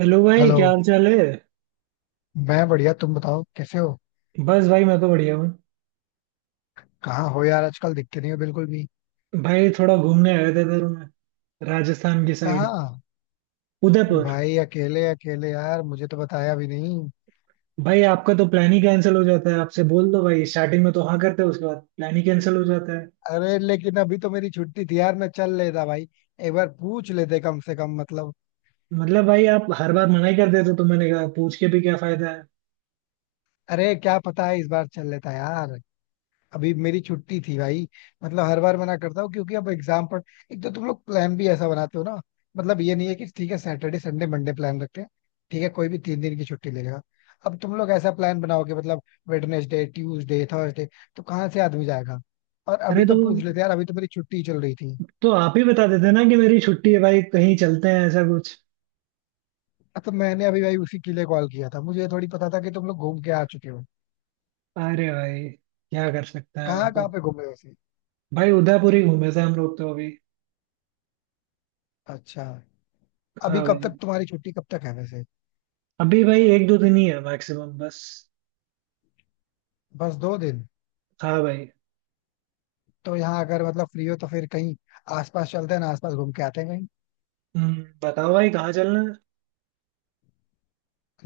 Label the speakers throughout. Speaker 1: Hello भाई,
Speaker 2: hello.
Speaker 1: क्या हाल चाल है।
Speaker 2: मैं बढ़िया, तुम बताओ कैसे हो।
Speaker 1: बस भाई, मैं तो बढ़िया हूँ।
Speaker 2: कहाँ हो यार, आजकल दिखते नहीं हो बिल्कुल भी।
Speaker 1: भाई थोड़ा घूमने आया था इधर मैं, राजस्थान की साइड।
Speaker 2: कहाँ।
Speaker 1: उदयपुर।
Speaker 2: भाई अकेले अकेले यार, मुझे तो बताया भी नहीं।
Speaker 1: भाई आपका तो प्लान ही कैंसिल हो जाता है, आपसे बोल दो भाई, स्टार्टिंग में तो हाँ करते हो, उसके बाद प्लान ही कैंसिल हो जाता है।
Speaker 2: अरे लेकिन अभी तो मेरी छुट्टी थी यार, मैं चल लेता भाई। एक बार पूछ लेते कम से कम मतलब।
Speaker 1: मतलब भाई आप हर बार मना ही कर देते हो, तो मैंने कहा पूछ के भी क्या फायदा है।
Speaker 2: अरे क्या पता है इस बार चल लेता यार। अभी मेरी छुट्टी थी भाई। मतलब हर बार मना करता हूँ क्योंकि अब एग्जाम पर। एक तो तुम लोग प्लान भी ऐसा बनाते हो ना। मतलब ये नहीं है कि ठीक है, सैटरडे संडे मंडे प्लान रखते हैं। ठीक है, कोई भी 3 दिन की छुट्टी ले लेगा। अब तुम लोग ऐसा प्लान बनाओगे मतलब वेडनेसडे ट्यूसडे थर्सडे, तो कहाँ से आदमी जाएगा। और
Speaker 1: अरे
Speaker 2: अभी
Speaker 1: तो
Speaker 2: तो पूछ लेते यार, अभी तो मेरी छुट्टी चल रही थी।
Speaker 1: तो आप ही बता देते ना कि मेरी छुट्टी है भाई, कहीं चलते हैं, ऐसा कुछ।
Speaker 2: तो मैंने अभी भाई उसी के लिए कॉल किया था, मुझे थोड़ी पता था कि तुम लोग घूम के आ चुके हो।
Speaker 1: अरे भाई, क्या कर सकते हैं
Speaker 2: कहाँ
Speaker 1: आप
Speaker 2: कहाँ
Speaker 1: अब।
Speaker 2: पे घूमे वैसे।
Speaker 1: भाई उदयपुर ही घूमे थे हम लोग तो अभी।
Speaker 2: अच्छा। अभी
Speaker 1: हाँ
Speaker 2: कब
Speaker 1: भाई।
Speaker 2: तक तुम्हारी छुट्टी कब तक है वैसे।
Speaker 1: अभी भाई एक दो दिन ही है मैक्सिमम बस।
Speaker 2: बस 2 दिन।
Speaker 1: हाँ भाई।
Speaker 2: तो यहाँ अगर मतलब फ्री हो तो फिर कहीं आसपास चलते हैं ना, आसपास घूम के आते हैं कहीं।
Speaker 1: बताओ भाई कहाँ चलना है।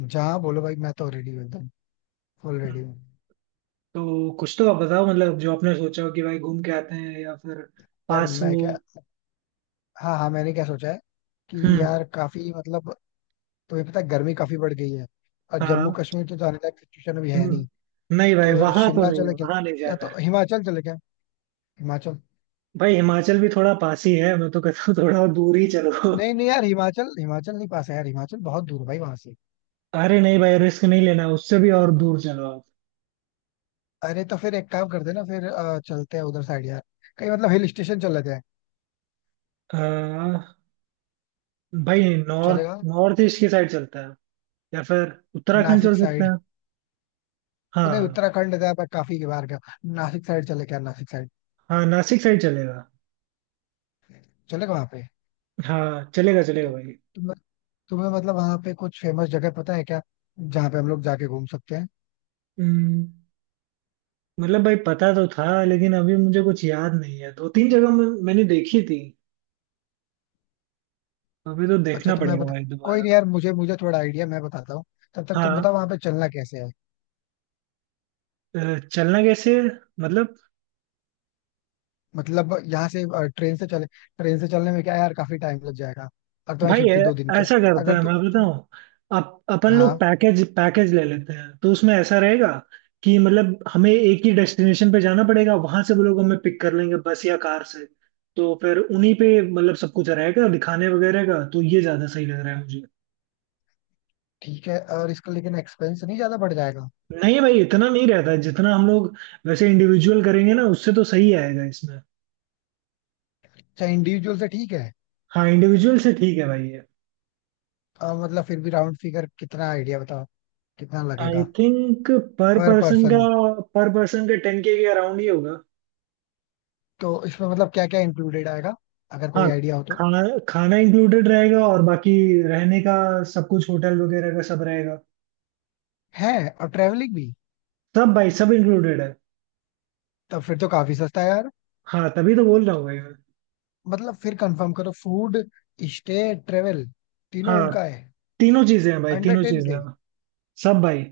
Speaker 2: जहाँ बोलो भाई, मैं तो रेडी हूँ एकदम। फुल रेडी
Speaker 1: हम्म,
Speaker 2: हूँ।
Speaker 1: तो कुछ तो आप बताओ, मतलब जो आपने सोचा हो कि भाई घूम के आते हैं या फिर
Speaker 2: यार
Speaker 1: पास
Speaker 2: मैं
Speaker 1: हो।
Speaker 2: क्या, हाँ हाँ मैंने क्या सोचा है कि
Speaker 1: हम्म।
Speaker 2: यार काफी मतलब। तुम्हें पता है गर्मी काफी बढ़ गई है। और जम्मू
Speaker 1: हाँ।
Speaker 2: कश्मीर तो जाने लायक सिचुएशन भी है नहीं।
Speaker 1: नहीं भाई
Speaker 2: तो
Speaker 1: वहां तो
Speaker 2: शिमला
Speaker 1: नहीं,
Speaker 2: चले क्या,
Speaker 1: वहां नहीं
Speaker 2: या
Speaker 1: जाना
Speaker 2: तो
Speaker 1: है।
Speaker 2: हिमाचल चले क्या। हिमाचल।
Speaker 1: भाई हिमाचल भी थोड़ा पास ही है, मैं तो कहता हूँ थोड़ा दूर ही चलो।
Speaker 2: नहीं नहीं यार, हिमाचल हिमाचल नहीं पास है यार, हिमाचल बहुत दूर है भाई वहां से।
Speaker 1: अरे नहीं भाई, रिस्क नहीं लेना, उससे भी और दूर चलो आप।
Speaker 2: अरे तो फिर एक काम करते हैं ना, फिर चलते हैं उधर साइड यार। कहीं मतलब हिल स्टेशन चल लेते हैं।
Speaker 1: अ, भाई नॉर्थ
Speaker 2: चलेगा।
Speaker 1: नॉर्थ ईस्ट की साइड चलता है। या फिर उत्तराखंड
Speaker 2: नासिक
Speaker 1: चल सकते
Speaker 2: साइड।
Speaker 1: हैं।
Speaker 2: तो
Speaker 1: हाँ
Speaker 2: नहीं,
Speaker 1: हाँ।
Speaker 2: उत्तराखंड गया मैं काफी बार गया। नासिक साइड चले क्या, नासिक साइड
Speaker 1: हाँ, नासिक साइड चलेगा।
Speaker 2: चले गए वहां पे।
Speaker 1: हाँ, चलेगा चलेगा
Speaker 2: तो
Speaker 1: भाई।
Speaker 2: तुम्हें तुम्हें मतलब वहां पे कुछ फेमस जगह पता है क्या, जहाँ पे हम लोग जाके घूम सकते हैं।
Speaker 1: हम्म, मतलब भाई पता तो था, लेकिन अभी मुझे कुछ याद नहीं है। दो तीन जगह मैंने देखी थी। अभी तो
Speaker 2: अच्छा
Speaker 1: देखना
Speaker 2: तो मैं
Speaker 1: पड़ेगा
Speaker 2: बता,
Speaker 1: भाई
Speaker 2: कोई
Speaker 1: दोबारा।
Speaker 2: नहीं यार मुझे मुझे थोड़ा आइडिया मैं बताता हूँ। तब तक तुम
Speaker 1: हाँ।
Speaker 2: बताओ वहां पे चलना कैसे है।
Speaker 1: चलना कैसे है? मतलब।
Speaker 2: मतलब यहाँ से ट्रेन से चले। ट्रेन से चलने में क्या है यार, काफी टाइम लग जाएगा। और तुम्हारी
Speaker 1: भाई
Speaker 2: छुट्टी 2 दिन की है।
Speaker 1: ऐसा करते
Speaker 2: अगर
Speaker 1: हैं, मैं
Speaker 2: तुम छु-
Speaker 1: बताऊँ। अपन लोग
Speaker 2: हाँ।
Speaker 1: पैकेज पैकेज ले लेते हैं तो उसमें ऐसा रहेगा कि मतलब हमें एक ही डेस्टिनेशन पे जाना पड़ेगा, वहां से वो लोग हमें पिक कर लेंगे बस या कार से। तो फिर उन्हीं पे मतलब सब कुछ रहेगा, दिखाने वगैरह का, तो ये ज्यादा सही लग रहा है।
Speaker 2: ठीक है, और इसका लेकिन एक्सपेंस नहीं ज्यादा बढ़ जाएगा।
Speaker 1: नहीं भाई, इतना नहीं रहता है जितना हम लोग वैसे इंडिविजुअल करेंगे ना, उससे तो सही आएगा इसमें।
Speaker 2: अच्छा इंडिविजुअल से ठीक है।
Speaker 1: हाँ, इंडिविजुअल से ठीक है भाई ये।
Speaker 2: मतलब फिर भी राउंड फिगर कितना आइडिया बताओ, कितना
Speaker 1: आई
Speaker 2: लगेगा
Speaker 1: थिंक पर
Speaker 2: पर
Speaker 1: पर्सन का
Speaker 2: पर्सन।
Speaker 1: पर पर्सन का 10K अराउंड ही होगा।
Speaker 2: तो इसमें मतलब क्या क्या इंक्लूडेड आएगा, अगर
Speaker 1: हाँ।
Speaker 2: कोई आइडिया हो तो।
Speaker 1: खाना, खाना इंक्लूडेड रहेगा, और बाकी रहने का सब कुछ, होटल वगैरह का सब रहेगा।
Speaker 2: है, और ट्रेवलिंग भी।
Speaker 1: सब भाई, सब इंक्लूडेड है।
Speaker 2: तब फिर तो काफी सस्ता है यार।
Speaker 1: हाँ, तभी तो बोल रहा हूँ भाई मैं।
Speaker 2: मतलब फिर कंफर्म करो, फूड स्टे ट्रेवल तीनों
Speaker 1: हाँ,
Speaker 2: उनका है
Speaker 1: तीनों चीजें हैं भाई,
Speaker 2: अंडर
Speaker 1: तीनों
Speaker 2: टेन
Speaker 1: चीजें
Speaker 2: के
Speaker 1: हैं। सब भाई।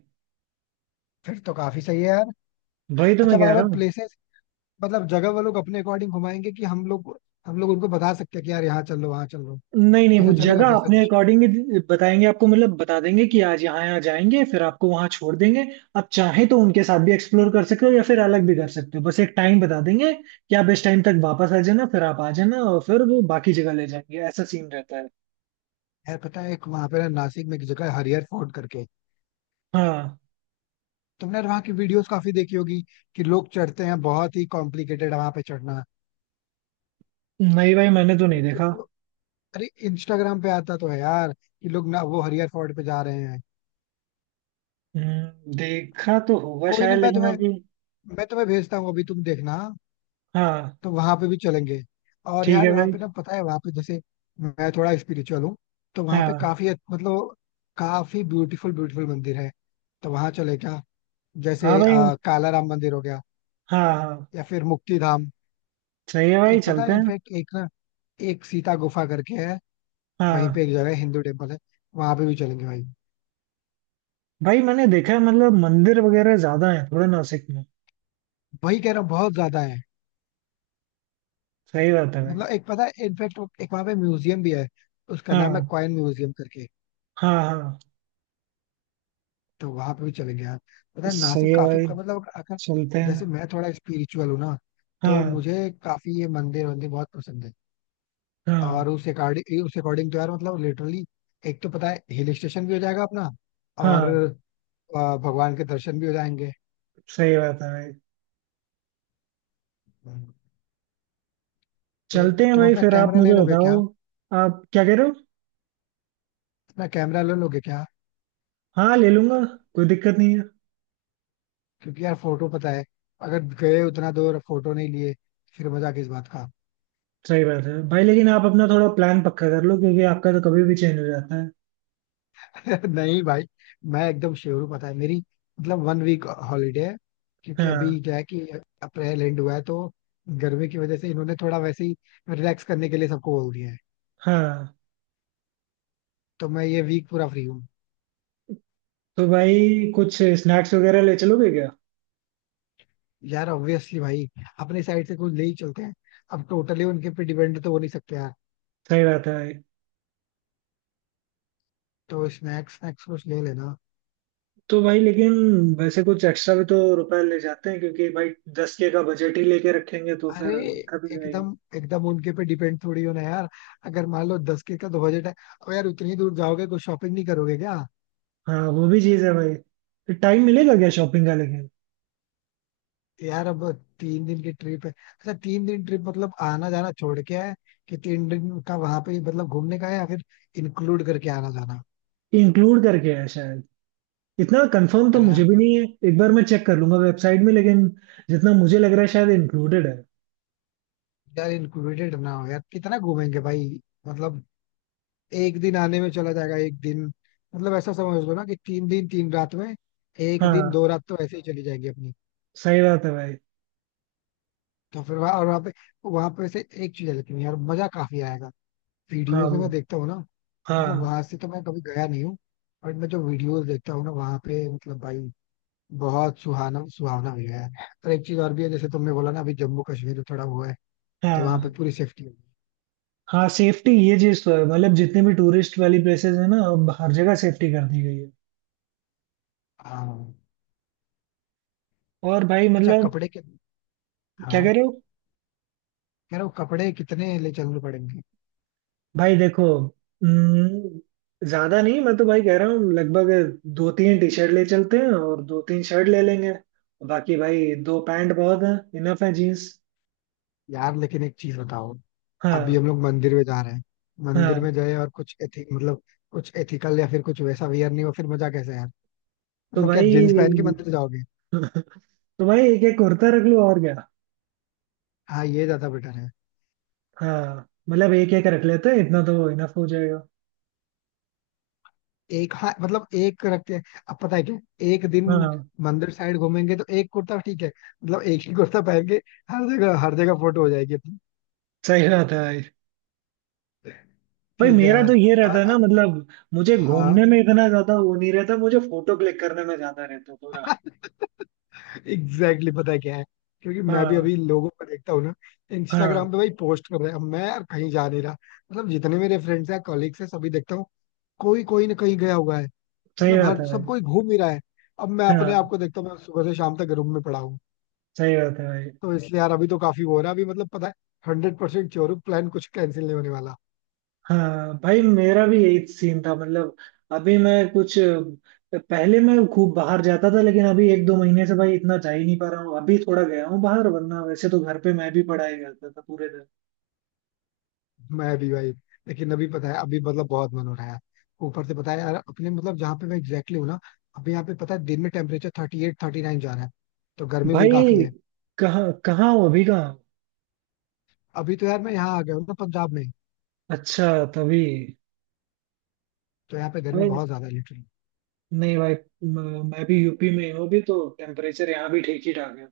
Speaker 2: फिर तो काफी सही है यार।
Speaker 1: वही तो
Speaker 2: अच्छा
Speaker 1: मैं कह
Speaker 2: वहां पे
Speaker 1: रहा हूँ।
Speaker 2: प्लेसेस मतलब जगह वो लोग अपने अकॉर्डिंग घुमाएंगे, कि हम लोग उनको बता सकते हैं कि यार यहाँ चल लो वहाँ चल लो,
Speaker 1: नहीं नहीं, वो
Speaker 2: ऐसा चलेगा
Speaker 1: जगह
Speaker 2: क्या
Speaker 1: अपने
Speaker 2: सजेशन।
Speaker 1: अकॉर्डिंग बताएंगे आपको, मतलब बता देंगे कि आज यहाँ यहाँ जाएंगे, फिर आपको वहाँ छोड़ देंगे। आप चाहें तो उनके साथ भी एक्सप्लोर कर सकते हो या फिर अलग भी कर सकते हो, बस एक टाइम बता देंगे कि आप इस टाइम तक वापस आ जाना, फिर आप आ जाना और फिर वो बाकी जगह ले जाएंगे। ऐसा सीन रहता है।
Speaker 2: यार पता है एक वहां पे ना, नासिक में एक जगह है हरियर फोर्ट करके।
Speaker 1: हाँ।
Speaker 2: तुमने यार वहाँ की वीडियोस काफी देखी होगी कि लोग चढ़ते हैं, बहुत ही कॉम्प्लिकेटेड वहां पे चढ़ना।
Speaker 1: नहीं भाई, मैंने तो नहीं देखा।
Speaker 2: वीडियो- अरे इंस्टाग्राम पे आता तो है यार, कि लोग ना वो हरियर फोर्ट पे जा रहे हैं।
Speaker 1: देखा तो होगा
Speaker 2: कोई
Speaker 1: शायद,
Speaker 2: नहीं, मैं
Speaker 1: लेकिन
Speaker 2: तुम्हें
Speaker 1: अभी।
Speaker 2: मैं तुम्हें भेजता हूँ अभी, तुम देखना।
Speaker 1: हाँ।
Speaker 2: तो वहां पे भी चलेंगे। और
Speaker 1: ठीक
Speaker 2: यार
Speaker 1: है
Speaker 2: वहाँ
Speaker 1: भाई।
Speaker 2: पे ना पता है वहाँ पे जैसे मैं थोड़ा स्पिरिचुअल हूँ। तो वहाँ पे
Speaker 1: हाँ
Speaker 2: काफी मतलब काफी ब्यूटीफुल ब्यूटीफुल मंदिर है। तो वहां चले क्या,
Speaker 1: हाँ
Speaker 2: जैसे
Speaker 1: भाई।
Speaker 2: काला राम मंदिर हो गया,
Speaker 1: हाँ हाँ।
Speaker 2: या फिर मुक्ति धाम।
Speaker 1: सही है भाई,
Speaker 2: एक पता
Speaker 1: चलते
Speaker 2: है
Speaker 1: हैं।
Speaker 2: इनफेक्ट एक ना, एक सीता गुफा करके है। वहीं पे
Speaker 1: हाँ
Speaker 2: एक जगह है, हिंदू टेम्पल है, वहां पे भी चलेंगे भाई।
Speaker 1: भाई, मैंने देखा है, मतलब मंदिर वगैरह ज्यादा है थोड़ा नासिक में।
Speaker 2: वही कह रहा हूँ बहुत ज्यादा है।
Speaker 1: सही बात है भाई।
Speaker 2: मतलब एक पता है इनफेक्ट एक वहां पे म्यूजियम भी है, उसका
Speaker 1: हाँ
Speaker 2: नाम है कॉइन म्यूजियम करके।
Speaker 1: हाँ। हाँ।
Speaker 2: तो वहां पे भी चलेंगे यार। पता है नासिक
Speaker 1: सही है
Speaker 2: काफी
Speaker 1: भाई,
Speaker 2: मतलब अगर
Speaker 1: चलते हैं।
Speaker 2: जैसे मैं थोड़ा स्पिरिचुअल हूँ ना, तो
Speaker 1: हाँ।
Speaker 2: मुझे काफी ये मंदिर वंदिर बहुत पसंद है।
Speaker 1: हाँ
Speaker 2: और उस अकॉर्डिंग तो यार मतलब लिटरली एक तो पता है हिल स्टेशन भी हो जाएगा अपना। और
Speaker 1: हाँ।
Speaker 2: भगवान के दर्शन भी हो जाएंगे।
Speaker 1: सही बात है भाई।
Speaker 2: हम्म। तो
Speaker 1: चलते हैं
Speaker 2: तुम
Speaker 1: भाई,
Speaker 2: अपना
Speaker 1: फिर आप
Speaker 2: कैमरा ले
Speaker 1: मुझे
Speaker 2: लोगे
Speaker 1: बताओ।
Speaker 2: क्या,
Speaker 1: आप क्या कह रहे हो।
Speaker 2: अपना कैमरा ले लोगे क्या।
Speaker 1: हाँ, ले लूंगा। कोई दिक्कत नहीं है।
Speaker 2: क्योंकि यार फोटो पता है, अगर गए उतना दूर फोटो नहीं लिए फिर मजा किस बात का।
Speaker 1: सही बात है भाई, लेकिन आप अपना थोड़ा प्लान पक्का कर लो, क्योंकि आपका तो कभी भी चेंज हो जाता है।
Speaker 2: नहीं भाई, मैं एकदम श्योर हूँ, पता है मेरी मतलब 1 वीक हॉलीडे है। क्योंकि
Speaker 1: हाँ।
Speaker 2: अभी क्या है कि अप्रैल एंड हुआ है, तो गर्मी की वजह से इन्होंने थोड़ा वैसे ही रिलैक्स करने के लिए सबको बोल दिया है।
Speaker 1: हाँ।
Speaker 2: तो मैं ये वीक पूरा फ्री हूँ।
Speaker 1: तो भाई, कुछ स्नैक्स वगैरह ले चलोगे क्या।
Speaker 2: यार ऑब्वियसली भाई अपने साइड से कुछ ले ही चलते हैं। अब टोटली उनके पे डिपेंड तो हो नहीं सकते यार।
Speaker 1: सही बात है भाई।
Speaker 2: तो स्नैक्स स्नैक्स कुछ ले लेना।
Speaker 1: तो भाई, लेकिन वैसे कुछ एक्स्ट्रा भी तो रुपए ले जाते हैं, क्योंकि भाई 10K का बजट ही लेके रखेंगे तो
Speaker 2: अरे
Speaker 1: फिर दिक्कत हो जाएगी।
Speaker 2: एकदम एकदम उनके पे डिपेंड थोड़ी होना है यार। अगर मान लो 10 के का तो बजट है, अब यार उतनी दूर जाओगे, कुछ शॉपिंग नहीं करोगे क्या।
Speaker 1: हाँ, वो भी चीज है भाई। तो टाइम मिलेगा क्या शॉपिंग का, लेकिन।
Speaker 2: यार अब 3 दिन की ट्रिप है, अच्छा 3 दिन ट्रिप मतलब आना जाना छोड़ के है कि 3 दिन का वहां पे ही मतलब घूमने का है, या फिर इंक्लूड करके आना जाना।
Speaker 1: इंक्लूड करके है शायद। इतना कंफर्म तो
Speaker 2: अरे यार
Speaker 1: मुझे भी
Speaker 2: फिर,
Speaker 1: नहीं है। एक बार मैं चेक कर लूंगा वेबसाइट में, लेकिन जितना मुझे लग रहा है शायद इंक्लूडेड है।
Speaker 2: यार इंक्लूडेड ना हो, यार कितना घूमेंगे भाई। मतलब एक दिन आने में चला जाएगा एक दिन। मतलब ऐसा समझ लो ना कि 3 दिन 3 रात में एक दिन
Speaker 1: हाँ,
Speaker 2: दो रात तो ऐसे ही चली जाएंगी अपनी।
Speaker 1: सही बात है भाई।
Speaker 2: तो फिर वहां, और वहां पे से एक चीज है लेकिन यार मजा काफी आएगा। वीडियोज
Speaker 1: हाँ
Speaker 2: में मैं देखता हूँ ना,
Speaker 1: हाँ।
Speaker 2: मतलब वहां से तो मैं कभी गया नहीं हूँ। और मैं जो वीडियोज देखता हूँ ना वहां पे मतलब भाई बहुत सुहाना सुहावना भी है। और एक चीज और भी है, जैसे तुमने बोला ना अभी जम्मू कश्मीर में थोड़ा हुआ है, तो वहां पे
Speaker 1: हाँ।
Speaker 2: पूरी सेफ्टी होगी।
Speaker 1: हाँ, सेफ्टी ये चीज तो है, मतलब जितने भी टूरिस्ट वाली प्लेसेस है ना, अब हर जगह सेफ्टी कर दी गई है।
Speaker 2: हाँ।
Speaker 1: और भाई
Speaker 2: अच्छा
Speaker 1: मतलब।
Speaker 2: कपड़े के।
Speaker 1: क्या कह
Speaker 2: हाँ।
Speaker 1: रहे हो।
Speaker 2: कह रहा हूँ कपड़े कितने ले चलने पड़ेंगे।
Speaker 1: भाई देखो। ज्यादा नहीं, मैं तो भाई कह रहा हूँ लगभग दो तीन टी शर्ट ले चलते हैं, और दो तीन शर्ट ले लेंगे। बाकी भाई दो पैंट बहुत है, इनफ है जीन्स।
Speaker 2: यार लेकिन एक चीज बताओ, अभी
Speaker 1: हाँ।
Speaker 2: हम लोग मंदिर में जा रहे हैं। मंदिर में
Speaker 1: हाँ।
Speaker 2: जाए और कुछ एथिक मतलब कुछ एथिकल या फिर कुछ वैसा वियर नहीं हो, फिर मजा कैसे यार।
Speaker 1: तो
Speaker 2: मतलब क्या
Speaker 1: भाई
Speaker 2: जींस पहन के मंदिर जाओगे।
Speaker 1: तो भाई, एक एक कुर्ता रख लो और क्या।
Speaker 2: हाँ ये ज्यादा बेटर है।
Speaker 1: हाँ, मतलब एक एक रख लेते हैं, इतना तो इनफ हो जाएगा।
Speaker 2: एक हाँ मतलब एक रखते हैं। अब पता है क्या, एक दिन
Speaker 1: हाँ,
Speaker 2: मंदिर साइड घूमेंगे, तो एक कुर्ता ठीक है। मतलब एक ही कुर्ता पहन के हर जगह फोटो हो जाएगी अपनी।
Speaker 1: सही बात है भाई। भाई
Speaker 2: ठीक है
Speaker 1: मेरा तो
Speaker 2: यार।
Speaker 1: ये रहता
Speaker 2: और
Speaker 1: है ना, मतलब मुझे घूमने
Speaker 2: हाँ
Speaker 1: में इतना ज्यादा वो नहीं रहता, मुझे फोटो क्लिक करने में ज्यादा रहता है थोड़ा।
Speaker 2: एग्जैक्टली exactly, पता है क्या है। क्योंकि मैं भी
Speaker 1: हाँ।
Speaker 2: अभी लोगों को देखता हूँ ना,
Speaker 1: हाँ।
Speaker 2: इंस्टाग्राम पे भाई पोस्ट कर रहे हैं, अब मैं यार कहीं जा नहीं रहा। मतलब जितने मेरे फ्रेंड्स हैं कॉलीग्स हैं, सभी देखता हूँ, कोई कोई ना कहीं गया हुआ है।
Speaker 1: सही
Speaker 2: मतलब
Speaker 1: बात
Speaker 2: हर
Speaker 1: है
Speaker 2: सब
Speaker 1: भाई।
Speaker 2: कोई घूम ही रहा है। अब मैं अपने आप
Speaker 1: हाँ।
Speaker 2: को देखता हूँ, मैं सुबह से शाम तक रूम में पड़ा हूँ।
Speaker 1: सही बात है भाई।
Speaker 2: तो इसलिए यार अभी तो काफी वो हो रहा है, अभी मतलब पता है 100% श्योर हूँ, प्लान कुछ कैंसिल नहीं होने वाला।
Speaker 1: हाँ भाई, मेरा भी यही सीन था मतलब। अभी मैं कुछ पहले मैं खूब बाहर जाता था, लेकिन अभी एक दो महीने से भाई इतना जा ही नहीं पा रहा हूँ। अभी थोड़ा गया हूँ बाहर, वरना वैसे तो घर पे मैं भी पढ़ाई करता था पूरे दिन।
Speaker 2: मैं भी भाई, लेकिन अभी पता है अभी मतलब बहुत मन हो रहा है यार। ऊपर से पता है यार अपने मतलब जहाँ पे मैं एग्जैक्टली हूँ ना, अभी यहाँ पे पता है दिन में टेम्परेचर 38 39 जा रहा है, तो गर्मी भी काफी
Speaker 1: भाई
Speaker 2: है।
Speaker 1: कहाँ कहाँ हो अभी, कहाँ हो?
Speaker 2: अभी तो यार मैं यहाँ आ गया हूँ ना पंजाब में,
Speaker 1: अच्छा, तभी।
Speaker 2: तो यहाँ पे गर्मी
Speaker 1: भाई
Speaker 2: बहुत ज्यादा है।
Speaker 1: नहीं भाई, मैं भी यूपी में ही हूँ, अभी तो टेम्परेचर यहाँ भी ठीक ही ठाक है।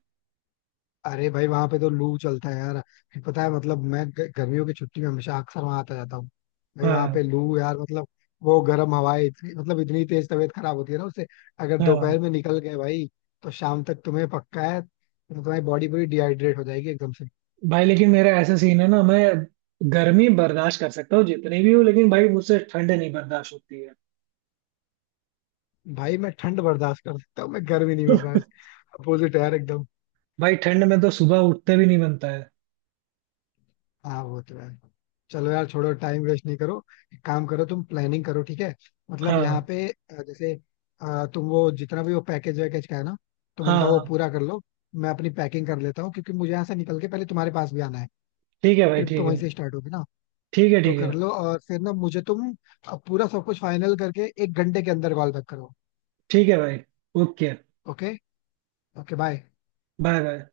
Speaker 2: अरे भाई वहां पे तो लू चलता है यार, फिर पता है मतलब मैं गर्मियों की छुट्टी में हमेशा अक्सर वहां आता जाता हूँ। भाई वहां
Speaker 1: हाँ।
Speaker 2: पे लू यार मतलब वो गर्म हवाएं इतनी मतलब इतनी तेज, तबीयत खराब होती है ना उससे। अगर
Speaker 1: हाँ
Speaker 2: दोपहर में निकल गए भाई तो शाम तक तुम्हें पक्का है, तो तुम्हारी बॉडी पूरी डिहाइड्रेट हो जाएगी एकदम से।
Speaker 1: भाई, लेकिन मेरा ऐसा सीन है ना, मैं गर्मी बर्दाश्त कर सकता हूँ जितनी भी हो, लेकिन भाई मुझसे ठंड नहीं बर्दाश्त होती है।
Speaker 2: भाई मैं ठंड बर्दाश्त कर सकता हूँ, मैं गर्मी नहीं बर्दाश्त। अपोजिट है यार एकदम।
Speaker 1: भाई ठंड में तो सुबह उठते भी नहीं बनता है।
Speaker 2: हाँ वो तो है। चलो यार छोड़ो, टाइम वेस्ट नहीं करो। एक काम करो, तुम प्लानिंग करो, ठीक है। मतलब यहाँ
Speaker 1: हाँ।
Speaker 2: पे जैसे तुम वो जितना भी वो पैकेज वैकेज का है ना, तुम
Speaker 1: हाँ।
Speaker 2: उनका वो
Speaker 1: हाँ,
Speaker 2: पूरा कर लो। मैं अपनी पैकिंग कर लेता हूँ, क्योंकि मुझे यहाँ से निकल के पहले तुम्हारे पास भी आना है।
Speaker 1: ठीक है भाई,
Speaker 2: ट्रिप तो
Speaker 1: ठीक
Speaker 2: वहीं
Speaker 1: है।
Speaker 2: से स्टार्ट होगी ना।
Speaker 1: ठीक है,
Speaker 2: तो
Speaker 1: ठीक
Speaker 2: कर
Speaker 1: है।
Speaker 2: लो, और फिर ना मुझे तुम पूरा सब कुछ फाइनल करके 1 घंटे के अंदर कॉल बैक करो।
Speaker 1: ठीक है भाई। Okay.
Speaker 2: Okay. Okay bye.
Speaker 1: Bye bye.